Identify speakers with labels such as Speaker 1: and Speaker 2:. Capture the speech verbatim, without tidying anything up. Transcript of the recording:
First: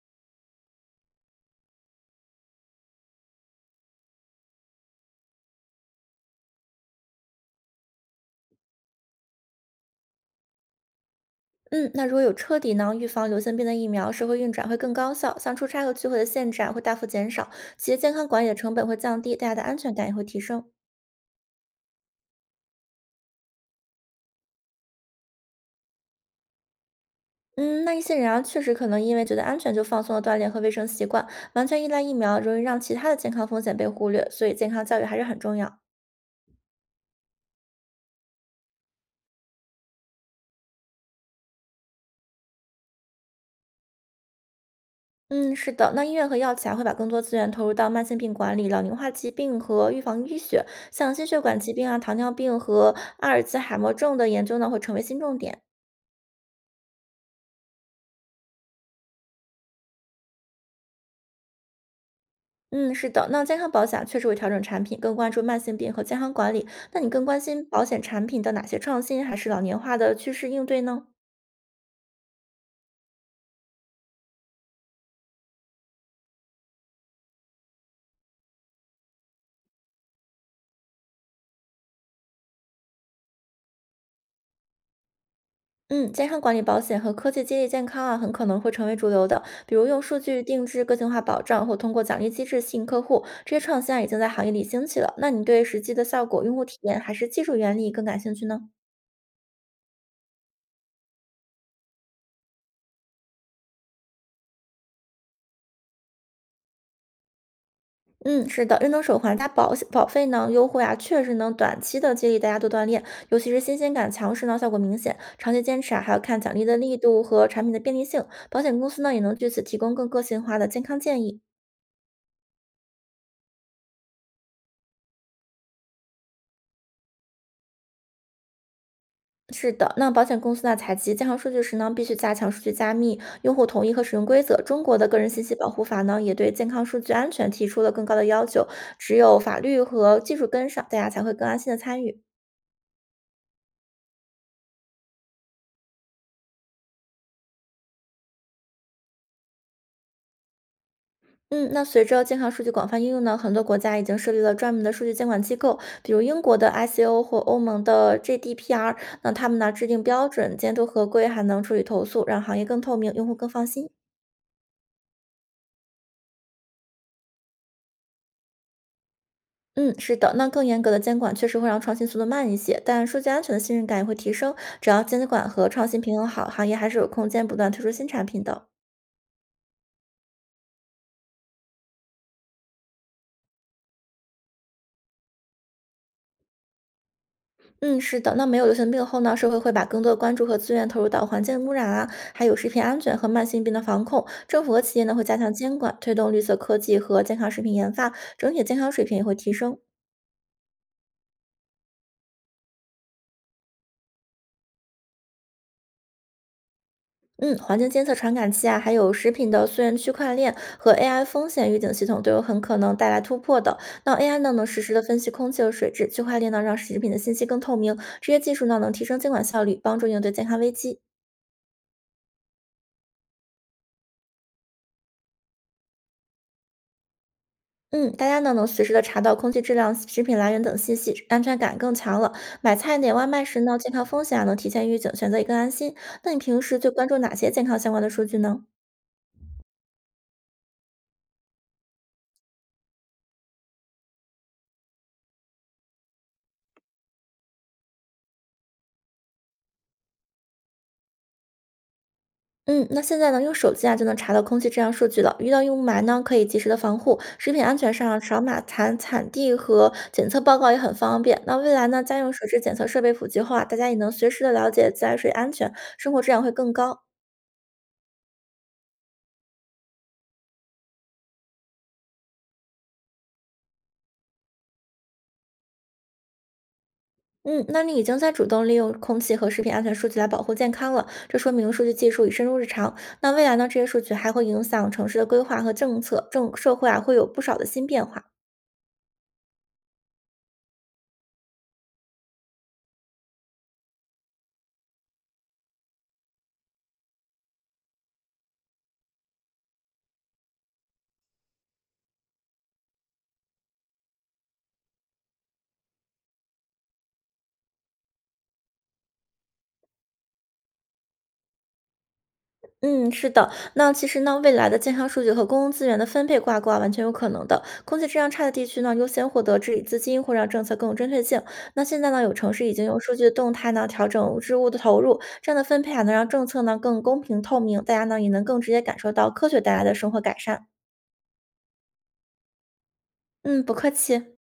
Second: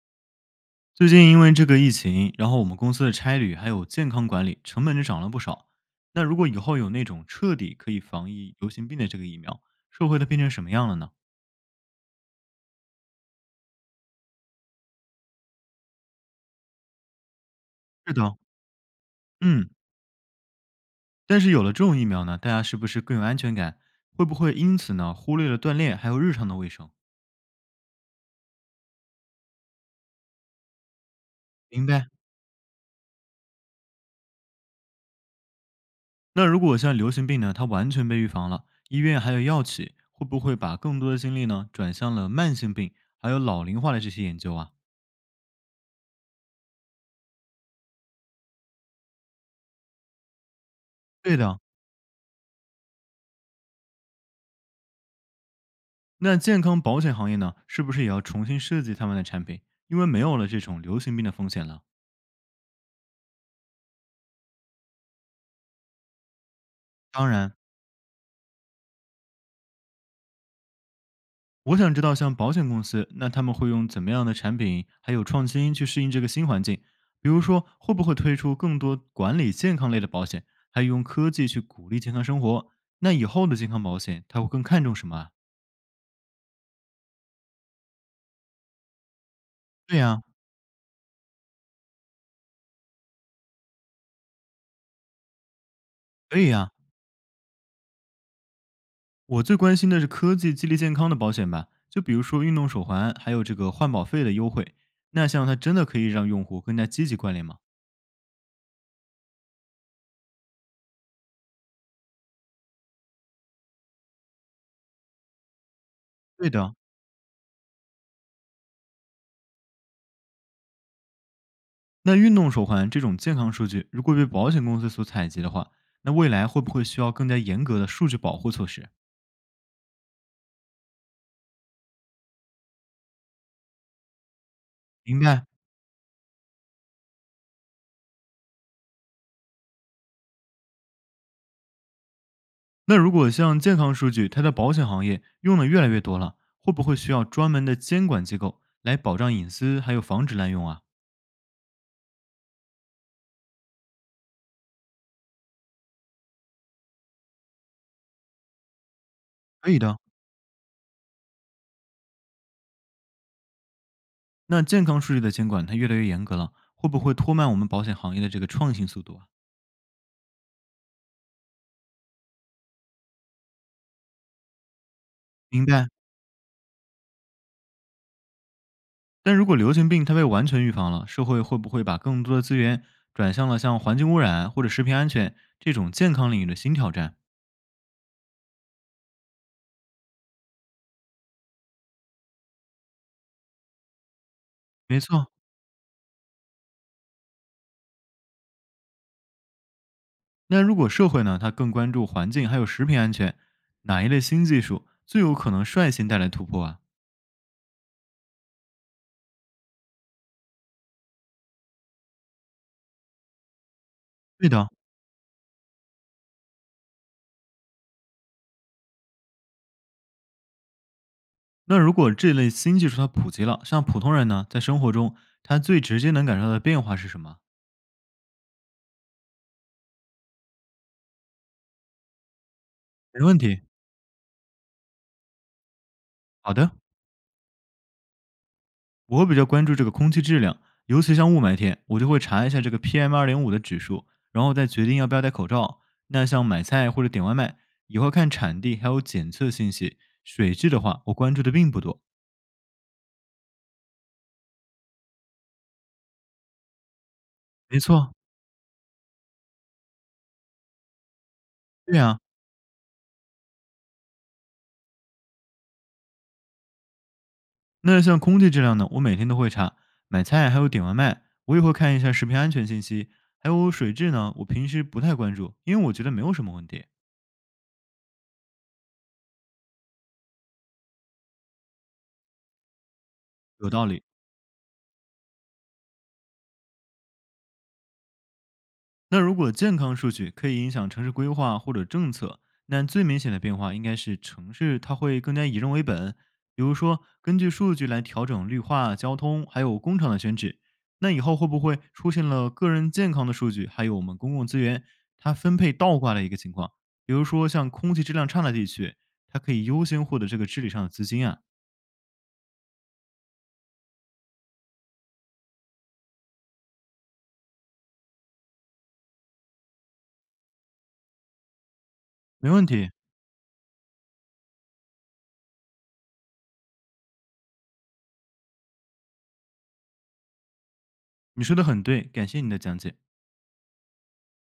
Speaker 1: 最近因为这个疫情，然后我们公司的差旅还有健康管理成本就涨了不少。那如果以后有那种彻底可以防疫流行病的这个疫苗，社会都变成什么样了呢？
Speaker 2: 嗯，那如果有彻底呢预防流行病的疫苗，社会运转会更高效，像出差和聚会的限制啊会大幅减少，企业健
Speaker 1: 是
Speaker 2: 康
Speaker 1: 的，
Speaker 2: 管理的成本会降低，大家的
Speaker 1: 嗯，
Speaker 2: 安全感也会提升。
Speaker 1: 但是有了这种疫苗呢，大家是不是更有安全感？会不会因此呢忽略了锻炼还有日常的卫生？
Speaker 2: 嗯，那一些人啊，确实可能因为觉得安全就放松了锻炼和卫生习惯，完全
Speaker 1: 明
Speaker 2: 依赖
Speaker 1: 白。
Speaker 2: 疫苗，容易让其他的健康风险被忽略，所以健康教育还是很重要。
Speaker 1: 那如果像流行病呢，它完全被预防了，医院还有药企会不会把更多的精力呢转向了慢性病还有老龄化的这些研究啊？
Speaker 2: 嗯，是的，那医院和药企啊会把更多资源投入到慢性病管理、老龄化疾病和预防医学，像心
Speaker 1: 对
Speaker 2: 血管
Speaker 1: 的，
Speaker 2: 疾病啊、糖尿病和阿尔兹海默症的研究呢会成为新重点。
Speaker 1: 那健康保险行业呢，是不是也要重新设计他们的产品？因为没有了这种流行病的风险了。
Speaker 2: 嗯，是的，那健康保险啊确实会调整产品，更关注慢性病和健康管理。那你更
Speaker 1: 当
Speaker 2: 关
Speaker 1: 然，
Speaker 2: 心保险产品的哪些创新，还是老年化的趋势应对呢？
Speaker 1: 我想知道像保险公司，那他们会用怎么样的产品还有创新去适应这个新环境？比如说，会不会推出更多管理健康类的保险，还用科技去鼓励健康生活？那以后的健康保险，他会更看重什么啊？
Speaker 2: 嗯，健康管理保险和科技激励健康啊，很可能会成为主流的。比如
Speaker 1: 对
Speaker 2: 用数
Speaker 1: 呀、
Speaker 2: 据定制个性化保障，或通过奖励机制吸引客户，这些创新啊已经在行业里兴起了。那你对实际的效
Speaker 1: 可
Speaker 2: 果、
Speaker 1: 以
Speaker 2: 用户
Speaker 1: 呀、
Speaker 2: 体验还是技术原理更感兴趣呢？
Speaker 1: 我最关心的是科技激励健康的保险吧，就比如说运动手环，还有这个换保费的优惠。那像它真的可以让用户更加积极关联吗？
Speaker 2: 嗯，是的，运动手环它保保费呢优惠啊，确实能短期的激励大家多锻炼，尤其是新鲜感强时呢，效果明显。长期坚持啊，还要看
Speaker 1: 对
Speaker 2: 奖励
Speaker 1: 的。
Speaker 2: 的力度和产品的便利性。保险公司呢也能据此提供更个性化的健康建议。
Speaker 1: 那运动手环这种健康数据，如果被保险公司所采集的话，那未来会不会需要更加严格的数据保护措施？
Speaker 2: 是的，那保险公司呢采集健康数据时呢，必须加强数据加密、用户同意和使用规则。中国的个
Speaker 1: 明
Speaker 2: 人信
Speaker 1: 白。
Speaker 2: 息保护法呢，也对健康数据安全提出了更高的要求。只有法律和技术跟上，大家才会更安心的参与。
Speaker 1: 那如果像健康数据，它在保险行业用的越来越多了，会不会需要专门的监管机构来保障隐私，还有防止滥用啊？
Speaker 2: 嗯，那随着健康数据广泛应用呢，很多国家已经设立了专门的数据监管机构，比如英国的 I C O 或欧盟的 G D P R。那他们呢
Speaker 1: 可以
Speaker 2: 制
Speaker 1: 的。
Speaker 2: 定标准、监督合规，还能处理投诉，让行业更透明，用户更放心。
Speaker 1: 那健康数据的监管它越来越严格了，会不会拖慢我们保险行业的这个创新速度啊？
Speaker 2: 嗯，是的，那更严格的监管确实会让创新速度慢一些，但数据安全的信任感也会提升。只要监管
Speaker 1: 明
Speaker 2: 和创
Speaker 1: 白。
Speaker 2: 新平衡好，行业还是有空间不断推出新产品的。
Speaker 1: 但如果流行病它被完全预防了，社会会不会把更多的资源转向了像环境污染或者食品安全这种健康领域的新挑战？
Speaker 2: 嗯，是的，那没有流行病后呢，社会会把更多的关注和资源投入到环境污染啊，还有食品安全和慢性病的防控。政府和企
Speaker 1: 没
Speaker 2: 业呢会
Speaker 1: 错。
Speaker 2: 加强监管，推动绿色科技和健康食品研发，整体健康水平也会提升。
Speaker 1: 那如果社会呢，它更关注环境还有食品安全，哪一类新技术最有可能率先带来突破啊？
Speaker 2: 嗯，环境监测传感器啊，还有食品的溯源区块链和 A I 风险预警系统都有很可能带来突破的。那 A I
Speaker 1: 对
Speaker 2: 呢能
Speaker 1: 的。
Speaker 2: 实时的分析空气和水质，区块链呢让食品的信息更透明，这些技术呢能提升监管效率，帮助应对健康危机。
Speaker 1: 那如果这类新技术它普及了，像普通人呢，在生活中他最直接能感受到的变化是什么？
Speaker 2: 嗯，大家呢能随时的查到空气质量、食品来源等信息，安全感更强了。买菜点
Speaker 1: 没
Speaker 2: 外
Speaker 1: 问
Speaker 2: 卖时
Speaker 1: 题。
Speaker 2: 呢，健康风险啊能提前预警，选择也更安心。那你
Speaker 1: 好
Speaker 2: 平
Speaker 1: 的。
Speaker 2: 时最关注哪些健康相关的数据呢？
Speaker 1: 我会比较关注这个空气质量，尤其像雾霾天，我就会查一下这个 P M 二点五的指数，然后再决定要不要戴口罩。那像买菜或者点外卖，也会看产地还有检测信息。水质的话，我关注的并不多。
Speaker 2: 嗯，那现在呢，用手机啊就能查到空气质量数据了。遇到雾霾呢，可以及时的防护。食品安
Speaker 1: 没
Speaker 2: 全上
Speaker 1: 错，
Speaker 2: 啊扫码查产地和检测报告也很方便。那未来
Speaker 1: 对
Speaker 2: 呢，家
Speaker 1: 啊。
Speaker 2: 用水质检测设备普及后啊，大家也能随时的了解自来水安全，生活质量会更高。
Speaker 1: 那像空气质量呢，我每天都会查。买菜还有点外卖，我也会看一下食品安全信息。还有水质呢，我平时不太关注，因为我觉得没有什么问题。
Speaker 2: 嗯，那你已经在主动利用空气和食品安全数据来保护健康了，这说明数据技术已深入日常。那未来呢？
Speaker 1: 有
Speaker 2: 这些
Speaker 1: 道
Speaker 2: 数
Speaker 1: 理。
Speaker 2: 据还会影响城市的规划和政策，政社会啊会有不少的新变化。
Speaker 1: 那如果健康数据可以影响城市规划或者政策，那最明显的变化应该是城市它会更加以人为本，比如说根据数据来调整绿化、交通还有工厂的选址。那以后会不会出现了个人健康的数据，还有我们公共资源它分配倒挂的一个情况？比如说像空气质量差的地区，它可以优先获得这个治理上的资金啊。
Speaker 2: 嗯，是的。那其实呢，未来的健康数据和公共资源的分配挂钩啊，完全有可能的。空气质量差的地区呢，优先获得治理资金，会让政策更有针对性。那现在呢，有
Speaker 1: 没
Speaker 2: 城市
Speaker 1: 问
Speaker 2: 已经
Speaker 1: 题，
Speaker 2: 用数据的动态呢调整置物的投入，这样的分配啊，能让政策呢更公平透明，大家呢也能更直接感受到科学带来的生活改善。
Speaker 1: 你说的很对，感谢你的讲解。
Speaker 2: 嗯，不客气。